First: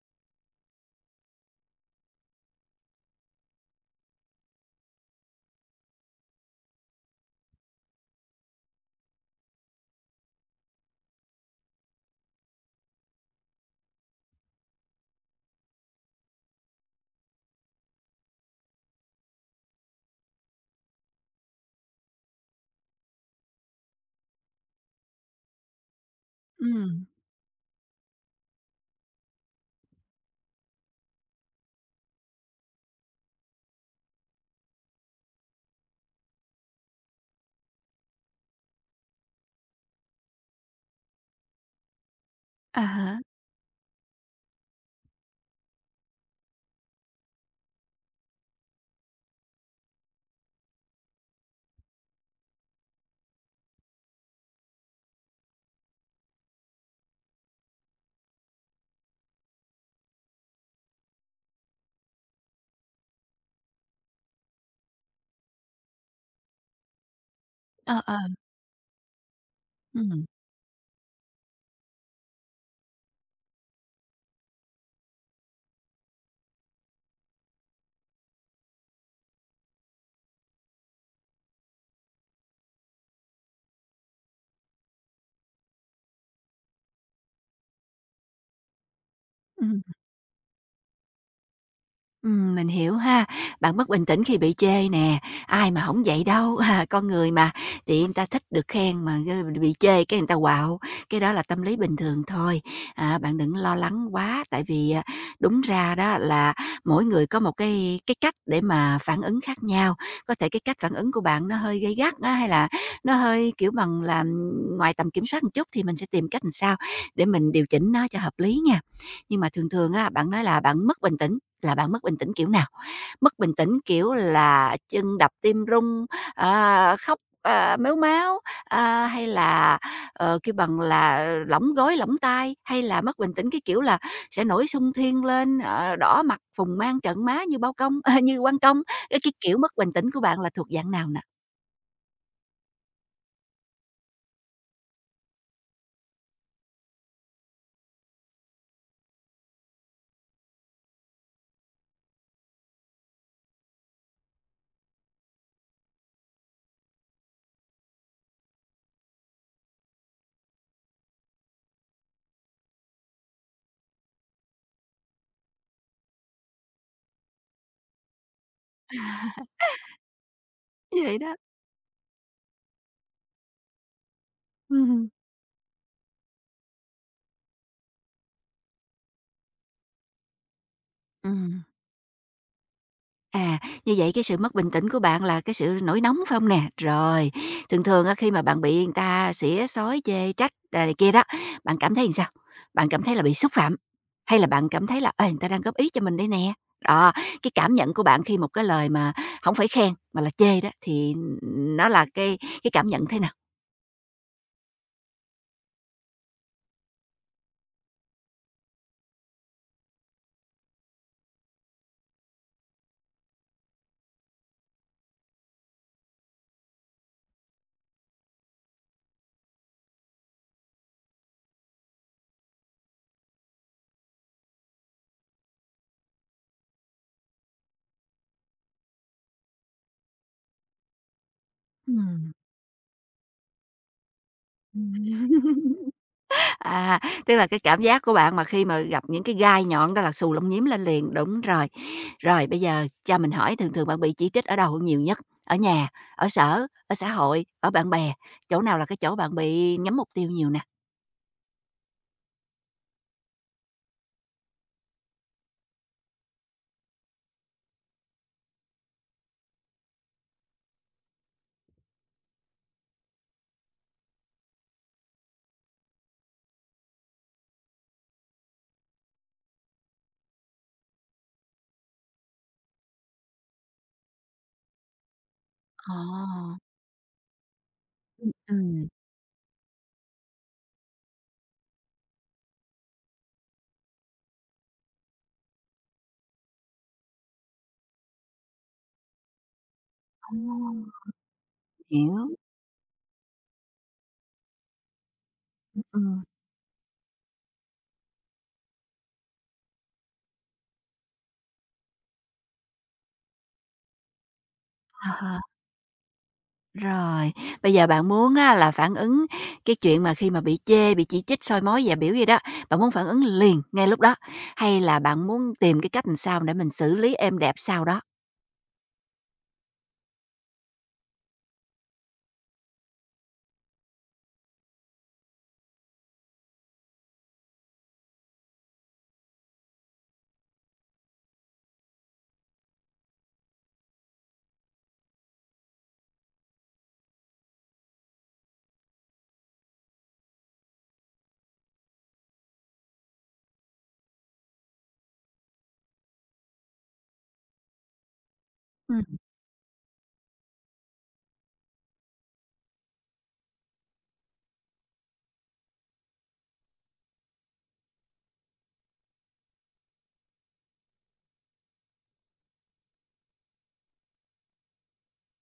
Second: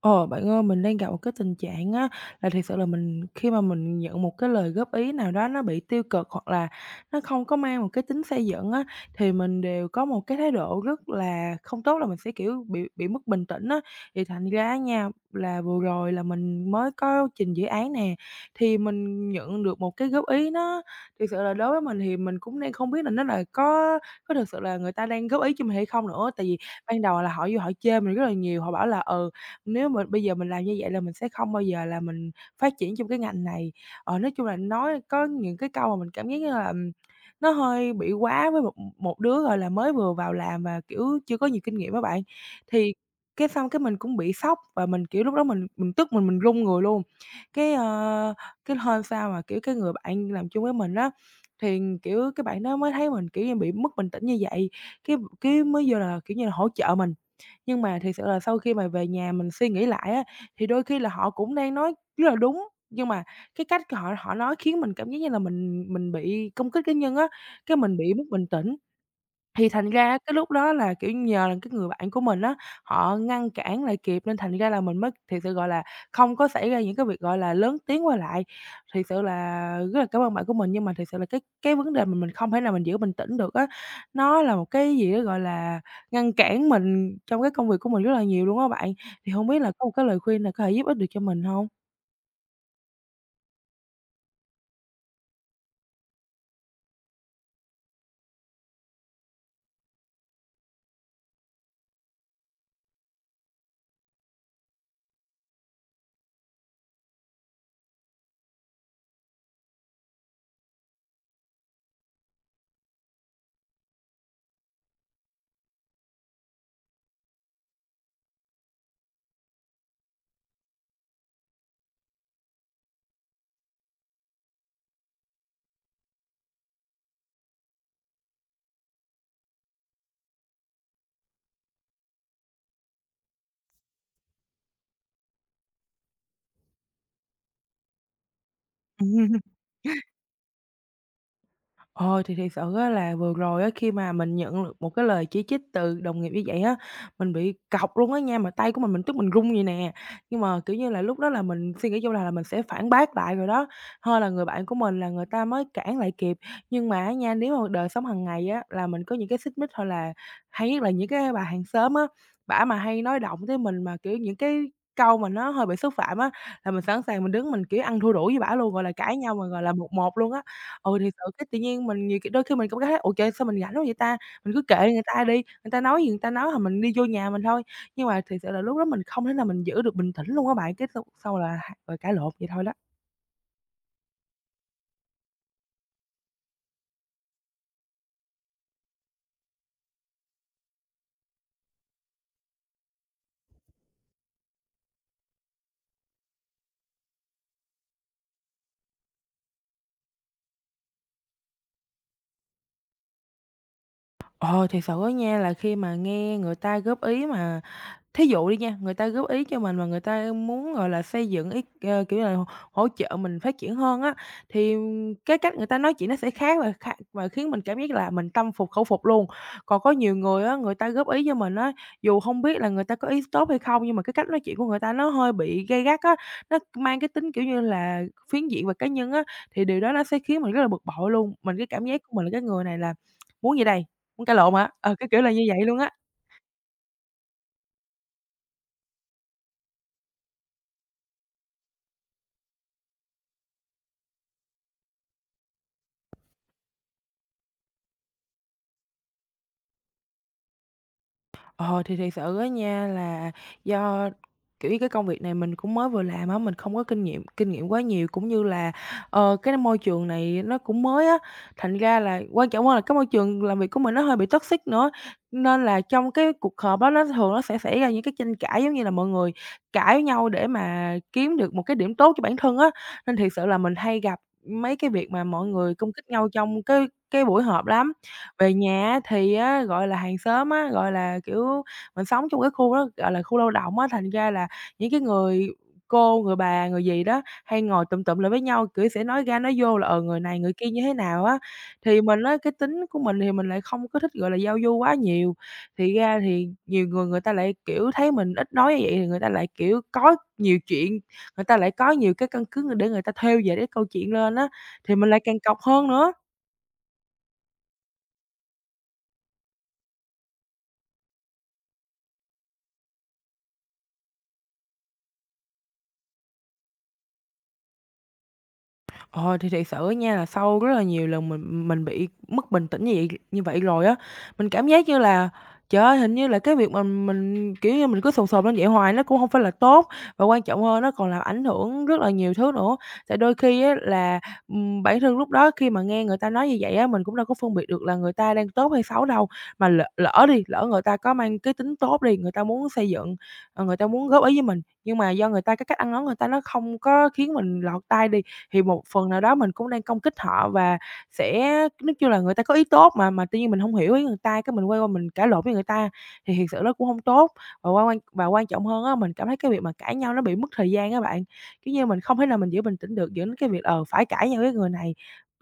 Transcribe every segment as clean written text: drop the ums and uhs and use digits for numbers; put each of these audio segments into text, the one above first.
Ờ, Bạn ơi, mình đang gặp một cái tình trạng á, là thiệt sự là mình khi mà mình nhận một cái lời góp ý nào đó nó bị tiêu cực hoặc là nó không có mang một cái tính xây dựng á, thì mình đều có một cái thái độ rất là không tốt là mình sẽ, kiểu, bị mất bình tĩnh á. Thì thành ra nha, là vừa rồi là mình mới có trình dự án nè, thì mình nhận được một cái góp ý nó thực sự là đối với mình thì mình cũng đang không biết là nó là có thực sự là người ta đang góp ý cho mình hay không nữa. Tại vì ban Ừm, đầu là họ vô họ chê mình rất là nhiều, họ bảo là "Ừ, nếu mà bây giờ mình làm như vậy là mình sẽ không bao giờ là mình phát triển trong cái ngành này. Nói chung là nói có những cái câu mà mình cảm giác như là nó hơi bị quá với một một đứa, gọi là, mới vừa vào làm và, kiểu, chưa có nhiều kinh nghiệm á bạn. à Thì há, cái xong cái mình cũng bị sốc và mình, kiểu, lúc đó mình tức mình run người luôn. Cái, ơ, cái hôm sau mà, kiểu, cái người bạn làm chung với mình á, thì, kiểu, cái bạn đó mới thấy mình, kiểu như, bị mất bình tĩnh như vậy, cái mới vô là, kiểu như là, hỗ trợ mình. Nhưng mà thực sự là sau khi mà về nhà mình suy nghĩ lại á, thì đôi khi là họ cũng đang nói rất là đúng, nhưng mà cái cách họ họ nói khiến mình cảm giác như là mình bị công kích cá nhân á, cái mình ờ, bị ờ, mất bình tĩnh. Thì thành ra á ừm, cái lúc đó là, kiểu, nhờ là cái người bạn của mình á, họ ngăn cản lại kịp nên thành ra là mình mới thiệt sự, gọi là, không có xảy ra những cái việc, gọi là, lớn tiếng qua lại. Thiệt sự là rất là cảm ơn bạn của mình, nhưng mà thiệt sự là cái vấn đề mà mình không thể nào mình giữ bình tĩnh được á, nó là một cái gì đó, gọi là, ngăn cản mình trong cái công việc của mình rất là nhiều luôn á bạn. Thì hông biết là ừm. có một cái lời khuyên nào có thể giúp ích được cho mình mình hiểu ha. Bạn mất bình tĩnh khi bị chê nè, ai mà hổng vậy đâu, con người mà, thì người ta thích được khen mà cái bị chê cái người ta quạo cái đó là tâm lý bình thường thôi. À, bạn đừng lo lắng quá, tại vì, đúng ra đó là mỗi người có một cái cách để mà phản ứng khác nhau. Có thể cái cách phản ứng của bạn nó hơi gay gắt á, hay là nó hơi, kiểu bằng là, ngoài tầm kiểm soát một chút thì mình sẽ tìm cách làm sao để mình điều chỉnh nó cho hợp lý nha. Nhưng mà thường thường á, bạn nói là bạn mất bình tĩnh là bạn mất bình tĩnh kiểu nào? Mất bình tĩnh kiểu là chân đập tim rung, khóc, mếu máo, hay là, kêu bằng là luỏng gối, luỏng tay, hay là mất bình tĩnh cái kiểu là sẽ nổi xung thiên lên, đỏ mặt, phùng mang trận má như bao công như quan công? Cái hông? kiểu mất bình tĩnh của bạn là thuộc dạng nào nè? Ờ, thì thiệt sự á là vừa rồi á, khi mà mình nhận được một cái lời chỉ trích từ đồng nghiệp như vậy á, mình bị cọc luôn á nha, mà tay của mình tức mình run vậy nè. Nhưng mà, kiểu như là, lúc đó là mình suy nghĩ vô là mình sẽ phản bác lại rồi đó, hên là người bạn của mình là người ta mới cản lại kịp. Nhưng mà á nha, nếu mà đời sống hàng ngày á, là mình có những cái xích mích hoặc là hay nhất là những cái bà hàng xóm á, bả mà hay nói động tới mình mà, kiểu, những cái câu mà nó hơi bị xúc phạm á, là mình sẵn sàng mình đứng mình, kiểu, ăn thua đủ với bả luôn, gọi là, cãi nhau mà, gọi là, một một luôn á. Ừ, Như thì vậy sự đó. cái tự nhiên mình nhiều khi đôi khi mình cũng thấy: "Ủa trời, sao mình rảnh quá vậy ta?" Mình cứ kệ người Ừm. ta đi, người ta nói gì người ta nói hoặc mình đi vô nhà mình thôi. Nhưng mà thiệt sự là lúc đó mình không thể nào mình giữ được bình tĩnh luôn á bạn, cái xong xong là Ừm. h rồi cãi lộn vậy thôi đó. À, như vậy cái sự mất bình tĩnh của bạn là cái sự nổi nóng phải không nè? Rồi, thường thường á khi mà bạn bị người ta xỉa xói, chê trách, này kia đó, bạn cảm thấy làm sao? Bạn cảm thấy là bị xúc phạm? Hay là bạn cảm thấy là, người ta đang góp ý cho mình đây nè? Đó, cái cảm nhận của bạn khi một cái lời mà không phải khen mà là chê đó thì nó là cái cảm nhận thế nào? Ờ, Thiệt sự á nha, là khi mà nghe người ta góp ý mà thí dụ đi nha, người ta góp ý cho mình mà người ta muốn, gọi là, xây dựng ý kiểu là, hỗ trợ mình phát triển hơn á, thì cái cách người ta nói chuyện nó sẽ khác và khiến mình cảm giác là mình tâm phục khẩu phục luôn. Còn có nhiều người á, người ta góp ý cho mình á, dù không biết là người ta có ý tốt hay không, nhưng mà cái cách nói chuyện của người ta nó hơi bị gay gắt á, nó mang cái tính, kiểu như là, phiến diện và cá nhân á, thì điều đó nó sẽ khiến mình rất là bực bội luôn. Mình cái cảm giác của mình là Ừm. cái người này là muốn gì đây? Muốn cãi lộn hả? Ờ, cái kiểu là như vậy luôn á. À, tức là cái cảm giác của bạn mà khi mà gặp những cái gai nhọn đó là xù lông nhím lên liền, đúng rồi. Rồi bây giờ cho mình hỏi thường thường bạn bị chỉ trích ở đâu nhiều nhất? Ở nhà, ở sở, ở xã hội, ở bạn bè, chỗ nào là cái chỗ bạn bị nhắm mục tiêu nhiều nè? Ờ, thì thiệt sự á nha là do, kiểu như, cái công việc này mình cũng mới vừa làm á, mình không có kinh nghiệm quá nhiều, cũng như là, cái môi trường này nó cũng mới á, thành ra là quan trọng hơn là cái môi trường làm việc của mình nó hơi bị toxic nữa. Nên là trong cái cuộc họp á, nó thường nó sẽ xảy ra những cái tranh cãi, giống như là mọi người cãi nhau để mà kiếm được một cái điểm tốt cho bản thân á, nên thiệt sự là mình hay gặp mấy cái việc mà mọi người công kích nhau Ồ, trong cái buổi họp lắm. Về nhà ừm, á thì á, gọi là, hàng xóm á, gọi là, kiểu, mình sống trong cái khu đó, gọi là, khu lao động á, thành ra là những cái người cô, người bà, người dì đó hay ngồi tụm tụm lại với nhau, kiểu, sẽ nói ra nói vô là, người ồ, này người kia như thế nào á. Thì mình hiểu, á, cái tính của mình thì mình lại không có thích, gọi là, giao du quá nhiều, thì ra ừm, thì nhiều người người ta lại, kiểu, thấy mình ít nói như vậy thì người ta lại, kiểu, có nhiều chuyện, người ta lại có nhiều cái căn cứ để người ta thêu về cái câu chuyện lên á, thì mình lại à. càng cọc hơn nữa. Rồi, bây giờ bạn muốn á là phản ứng cái chuyện mà khi mà bị chê, bị chỉ trích, soi mói, dè biểu gì đó, bạn muốn phản ứng liền ngay lúc đó, hay là bạn muốn tìm cái cách làm sao để mình xử lý êm đẹp sau đó? Ờ, thì thiệt sự nha là sau rất là nhiều lần mình bị mất bình tĩnh như vậy rồi á, mình cảm giác như là, trời ơi, hình như là cái việc mà mình, kiểu như, mình cứ sồn sồn lên vậy hoài nó cũng không phải là tốt, và quan trọng hơn nó còn làm ảnh hưởng rất là nhiều thứ nữa. Tại đôi khi á là, bản thân lúc đó khi mà nghe người ta nói như vậy á, mình cũng đâu có phân biệt được là người ta đang tốt hay xấu đâu, mà lỡ lỡ đi, lỡ người ta có mang cái tính tốt đi, người ta muốn xây dựng, người ta muốn góp ý với mình, nhưng mà do người ta cái cách ăn nói người ta nó không có khiến mình lọt tai đi, thì một Ừm, phần nào đó mình cũng đang công kích họ và sẽ nói chung là người ta có ý tốt mà tuy nhiên mình hông hiểu ý người ta, cái mình quay qua mình cãi lộn với người ta thì thiệt sự nó cũng hông tốt. Và quan quan và quan trọng hơn á, mình cảm thấy cái việc mà cãi nhau nó bị mất thời gian á bạn, kiểu như, mình không thể nào mình giữ bình tĩnh được dẫn đến cái việc, phải cãi nhau với người này,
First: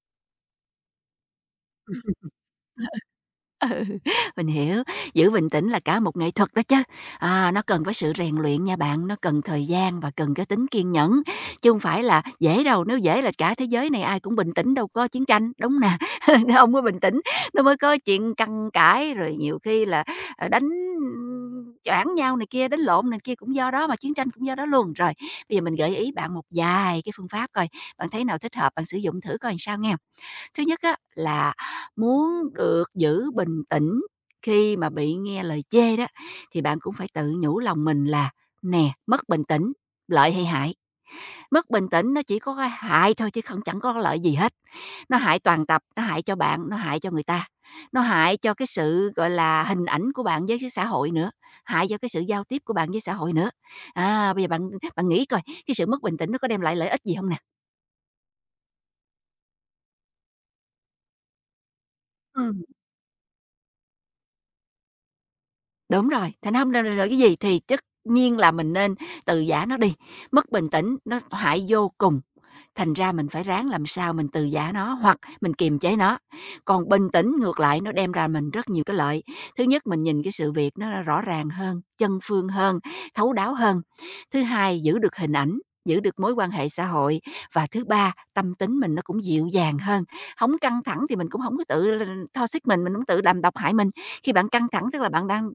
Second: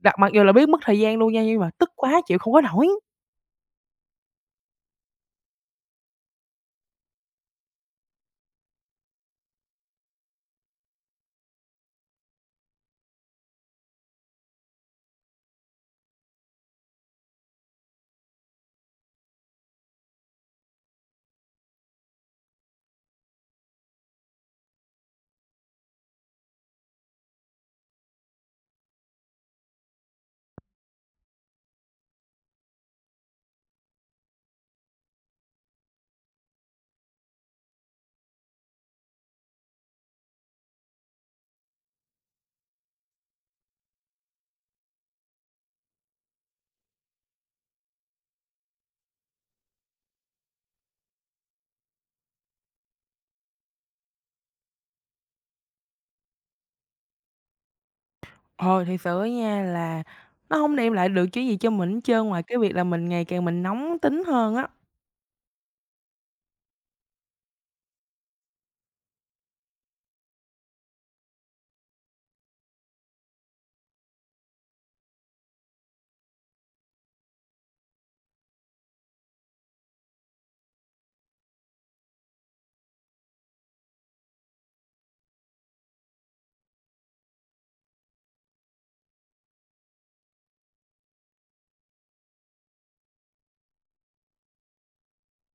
đặt mặc dù là biết mất thời gian luôn nha, nhưng mà tức quá chịu không có nổi. mình hiểu, giữ bình tĩnh là cả một nghệ thuật đó chứ. À, nó cần phải sự rèn luyện nha bạn, nó cần thời gian và cần cái tính kiên nhẫn, chứ không phải là dễ đâu, nếu dễ là cả thế giới này ai cũng bình tĩnh đâu có chiến tranh, đúng nè? Nếu không có bình tĩnh nó mới có chuyện căng cãi, rồi nhiều khi là, đánh choảng nhau này kia, đánh lộn này kia cũng do đó mà chiến tranh cũng do đó luôn. Rồi, bây giờ mình gợi ý bạn một vài cái phương pháp coi, bạn thấy nào thích hợp bạn sử dụng thử coi làm sao nghe. Thứ nhất á là muốn được giữ bình tĩnh khi mà bị nghe lời chê đó, thì bạn cũng phải tự nhủ lòng mình là "Nè, mất bình tĩnh, lợi hay hại?" Mất bình tĩnh nó chỉ có cái hại thôi chứ không chẳng có cái lợi gì hết, nó hại toàn tập, nó hại cho bạn, nó hại cho người ta, nó hại cho cái sự, gọi là, hình ảnh của bạn với cái xã hội nữa, hại cho cái sự giao tiếp của bạn với xã hội nữa. À, bây giờ bạn bạn nghĩ coi, cái sự mất bình tĩnh nó có đem lại lợi ích gì không nè? Ờ, Thiệt sự á nha là nó hông đem lại được cái gì cho mình hết trơn ngoài cái Ừm. việc là mình ngày càng mình nóng tính hơn á. Đúng rồi, thành không nên là cái gì thì tất nhiên là mình nên từ giã nó đi, mất bình tĩnh nó hại vô cùng, thành ra mình phải ráng làm sao mình từ giả nó hoặc mình kiềm chế nó. Còn bình tĩnh ngược lại nó đem ra mình rất nhiều cái lợi. Thứ nhất, mình nhìn cái sự việc nó rõ ràng hơn, chân phương hơn, thấu đáo hơn. Thứ hai, giữ được hình ảnh, giữ được mối quan hệ xã hội. Và thứ ba, tâm tính mình nó cũng dịu dàng hơn, không căng thẳng thì mình cũng không có tự tho xích mình cũng tự làm độc hại mình. Khi bạn căng thẳng tức là bạn đang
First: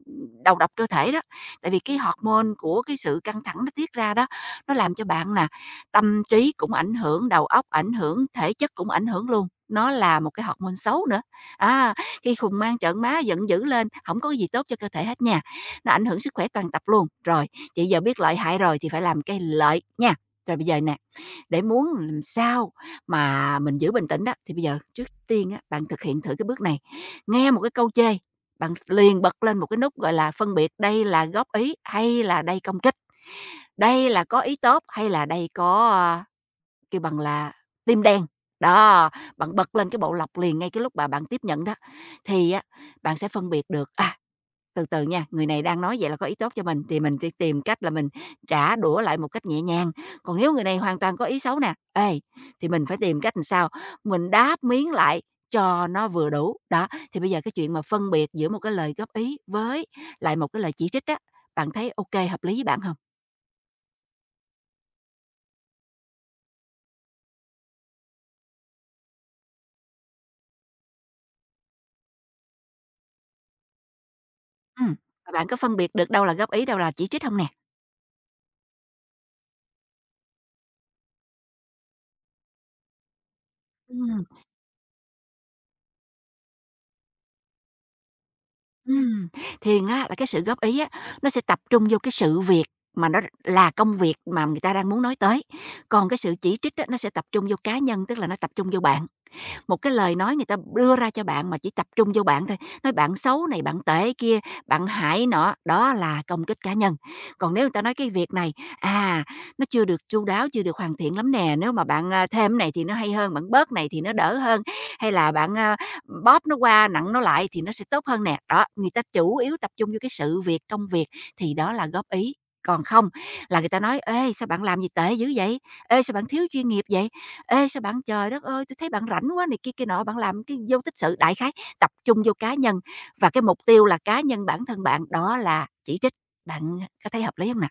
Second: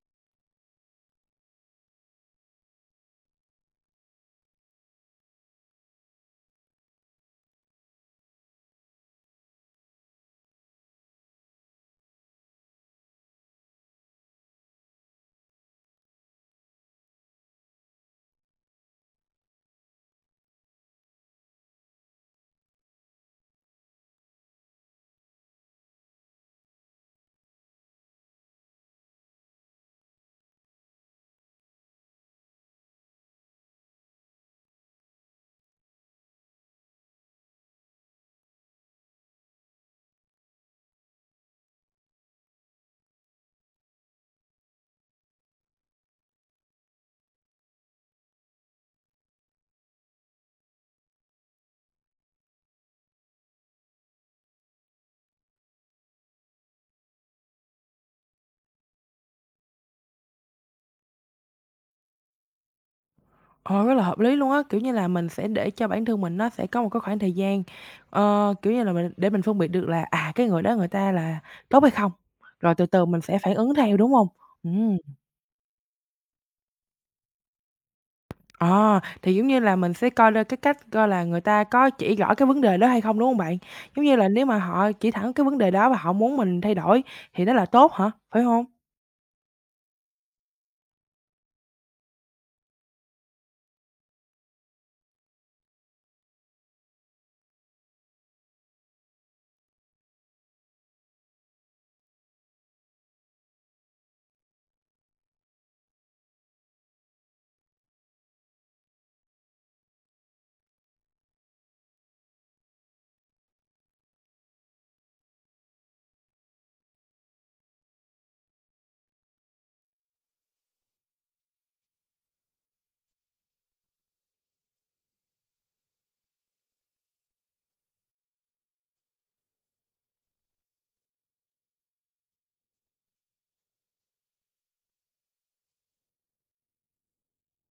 đầu độc cơ thể đó, tại vì cái hormone của cái sự căng thẳng nó tiết ra đó, nó làm cho bạn nè tâm trí cũng ảnh hưởng, đầu óc ảnh hưởng, thể chất cũng ảnh hưởng luôn, nó là một cái hormone xấu nữa. Á, khi khùng mang trợn má, giận dữ lên, không có cái gì tốt cho cơ thể hết nha, nó ảnh hưởng sức khỏe toàn tập luôn. Rồi, vậy giờ biết lợi hại rồi thì phải làm cái lợi nha. Rồi bây giờ nè, để muốn làm sao mà mình giữ bình tĩnh đó, thì bây giờ trước tiên á, bạn thực hiện thử cái bước này. Nghe một cái câu chê, bạn liền bật lên một cái nút, gọi là, phân biệt đây là góp ý hay là đây công kích, đây là có ý tốt hay là đây có, kêu bằng là, tim đen. Đó, bạn bật lên cái bộ lọc liền ngay cái lúc mà bạn tiếp nhận đó, thì á, bạn sẽ phân biệt được, từ từ nha, người này đang nói vậy là có ý tốt cho mình thì mình sẽ tìm cách là mình trả đũa lại một cách nhẹ nhàng. Còn nếu người này hoàn toàn có ý xấu nè, thì mình phải tìm cách làm sao mình đáp miếng lại cho nó vừa đủ. Đó, thì bây giờ cái chuyện mà phân biệt giữa một cái lời góp ý với lại một cái lời chỉ trích á, bạn thấy ok hợp lý với bạn không? Ờ, Rất là hợp lý luôn á, kiểu như là, mình sẽ để cho bản thân mình nó sẽ có một cái khoảng thời gian, kiểu như là, mình để mình phân biệt được là, à, cái người đó người ta là tốt hay không, rồi từ từ mình sẽ phản ứng theo, đúng không? Ừm, Ừm, và bạn có phân biệt được đâu là góp ý, đâu là chỉ trích không nè? ờ, thì giống như là mình sẽ coi ra cái cách coi là người ta có chỉ rõ cái vấn đề đó hay không, đúng không bạn? Giống như Ừm. là nếu mà họ chỉ thẳng cái vấn đề đó và họ muốn mình thay đổi thì đó là tốt hả, phải không? Ừm, thiền á là cái sự góp ý á, nó sẽ tập trung vô cái sự việc mà nó là công việc mà người ta đang muốn nói tới, còn cái sự chỉ trích á, nó sẽ tập trung vô cá nhân, tức là nó tập trung vô bạn. Một cái lời nói người ta đưa ra cho bạn mà chỉ tập trung vô bạn thôi, nói bạn xấu này, bạn tệ kia, bạn hại nọ, đó là công kích cá nhân. Còn nếu người ta nói cái việc này, à, nó chưa được chu đáo, chưa được hoàn thiện lắm nè, nếu mà bạn, thêm này thì nó hay hơn, bạn bớt này thì nó đỡ hơn, hay là bạn, bóp nó qua, nặng nó lại thì nó sẽ tốt hơn nè. Đó, người ta chủ yếu tập trung vô cái sự việc, công việc thì đó là góp ý, còn không là người ta nói: "Ê, sao bạn làm gì tệ dữ vậy? Ê, sao bạn thiếu chuyên nghiệp vậy? Ê, sao bạn trời đất ơi, tôi thấy bạn rảnh quá" này kia kia nọ, bạn làm cái vô tích sự. Đại khái tập trung vô cá nhân và cái mục tiêu là cá nhân bản thân bạn, đó là chỉ trích. Bạn có thấy hợp lý không nè?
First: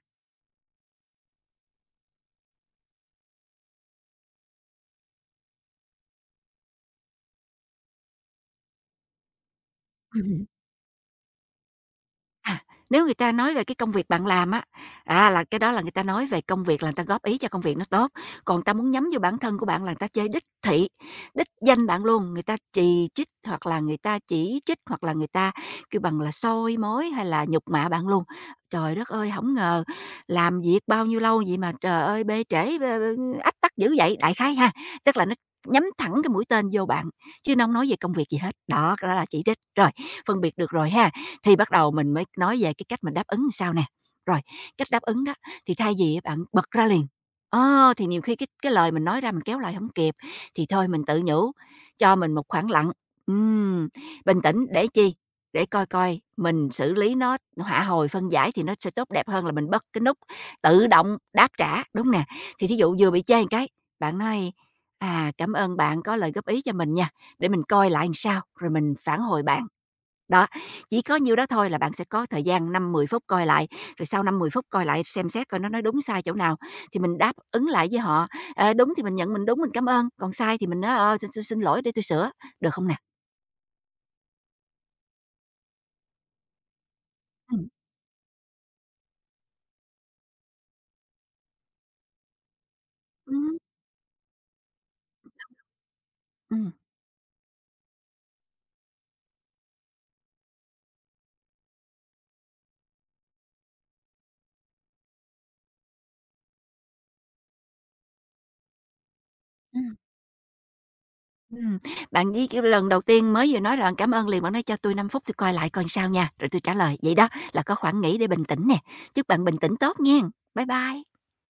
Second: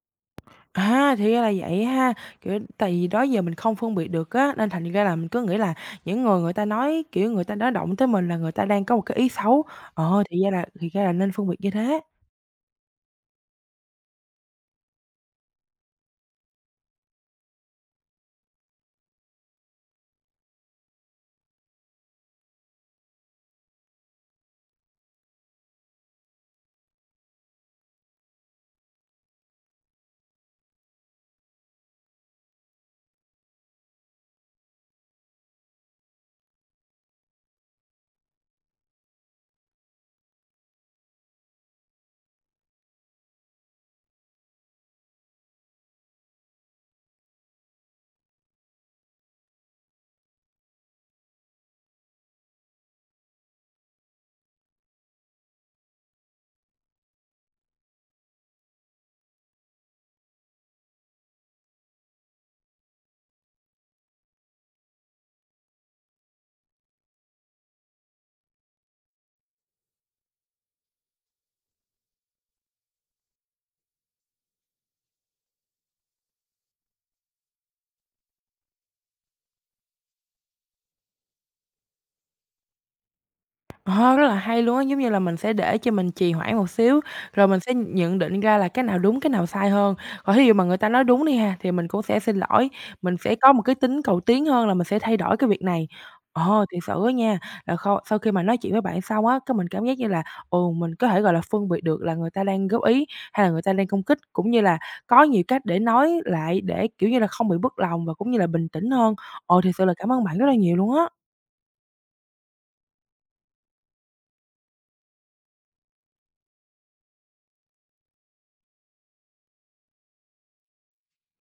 À, thì ra là vậy ha, kiểu, tại vì đó giờ mình không phân biệt được á, nên thành ra là mình cứ nghĩ là những người người ta nói, kiểu, người ta nói động tới mình là người ta đang có một cái ý xấu. Thì ra là thì ra là nên phân biệt như thế. À, nếu người ta nói về cái công việc bạn làm á, là cái đó là người ta nói về công việc là người ta góp ý cho công việc nó tốt, còn người ta muốn nhắm vô bản thân của bạn là người ta chơi đích thị, đích danh bạn luôn, người ta chì trích hoặc là người ta chỉ trích, hoặc là người ta kêu bằng là soi mối hay là nhục mạ bạn luôn. Trời đất ơi, không ngờ làm việc bao nhiêu lâu vậy mà trời ơi bê trễ, bê bê ách tắc dữ vậy, đại khái ha. Tức là nó nhắm thẳng cái mũi tên vô bạn, chứ nó hông nói về công việc gì hết. Đó, cái đó là chỉ trích. Rồi, phân biệt được rồi ha. Thì bắt đầu mình mới nói về cái cách mình đáp ứng làm sao nè. Rồi, cách đáp ứng đó thì thay vì bạn bật ra liền, thì nhiều khi cái lời mình nói ra mình kéo lại không kịp, thì thôi mình tự nhủ cho mình một khoảng lặng, ừm, bình tĩnh để chi? Để coi coi mình xử lý nó hạ hồi, phân giải thì nó sẽ tốt đẹp hơn là mình bật cái nút tự động đáp trả, đúng nè. Thì thí dụ vừa bị chê một cái, bạn nói: "À, cảm ơn bạn có lời góp ý cho mình nha, để mình coi lại làm sao rồi mình phản hồi bạn." Đó, chỉ có nhiêu đó thôi là bạn sẽ có thời gian 5-10 phút coi lại, rồi sau 5-10 phút coi lại xem xét coi nó nói đúng sai chỗ nào, thì mình đáp ứng lại với họ. Ờ, đúng thì mình nhận mình đúng mình cảm ơn, còn sai thì mình nói, "Xin xin xin lỗi để tôi sửa", được không nè? Ờ, Rất là hay luôn á, giống như là mình sẽ để cho mình trì hoãn một xíu, rồi mình Ừm, sẽ nhận định ra là cái nào đúng, cái nào sai hơn. Còn thí dụ mà người ta nói đúng đi ha, thì mình cũng sẽ xin lỗi, mình sẽ có ừm, một cái tính cầu tiến hơn là mình sẽ thay đổi cái việc này. Ừm, Thiệt sự á nha, là kho sau khi mà nói chuyện với bạn xong á, cái mình cảm giác như là, ồ mình có thể, gọi là, phân biệt được là người ta đang góp ý hay là người ta đang công kích, cũng như là có nhiều cách để nói lại để, kiểu như là, không bị mất lòng và cũng như là bình tĩnh hơn. Thiệt sự là ừm, cảm ơn bạn rất là nhiều luôn á. ừm. Bạn đi cái lần đầu tiên mới vừa nói là "Cảm ơn" liền, bạn nói: "Cho tôi 5 phút tôi coi lại coi sao nha, rồi tôi trả lời." Vậy đó là có khoảng nghỉ để bình tĩnh nè. Chúc bạn bình tĩnh tốt nghen. Bye bye.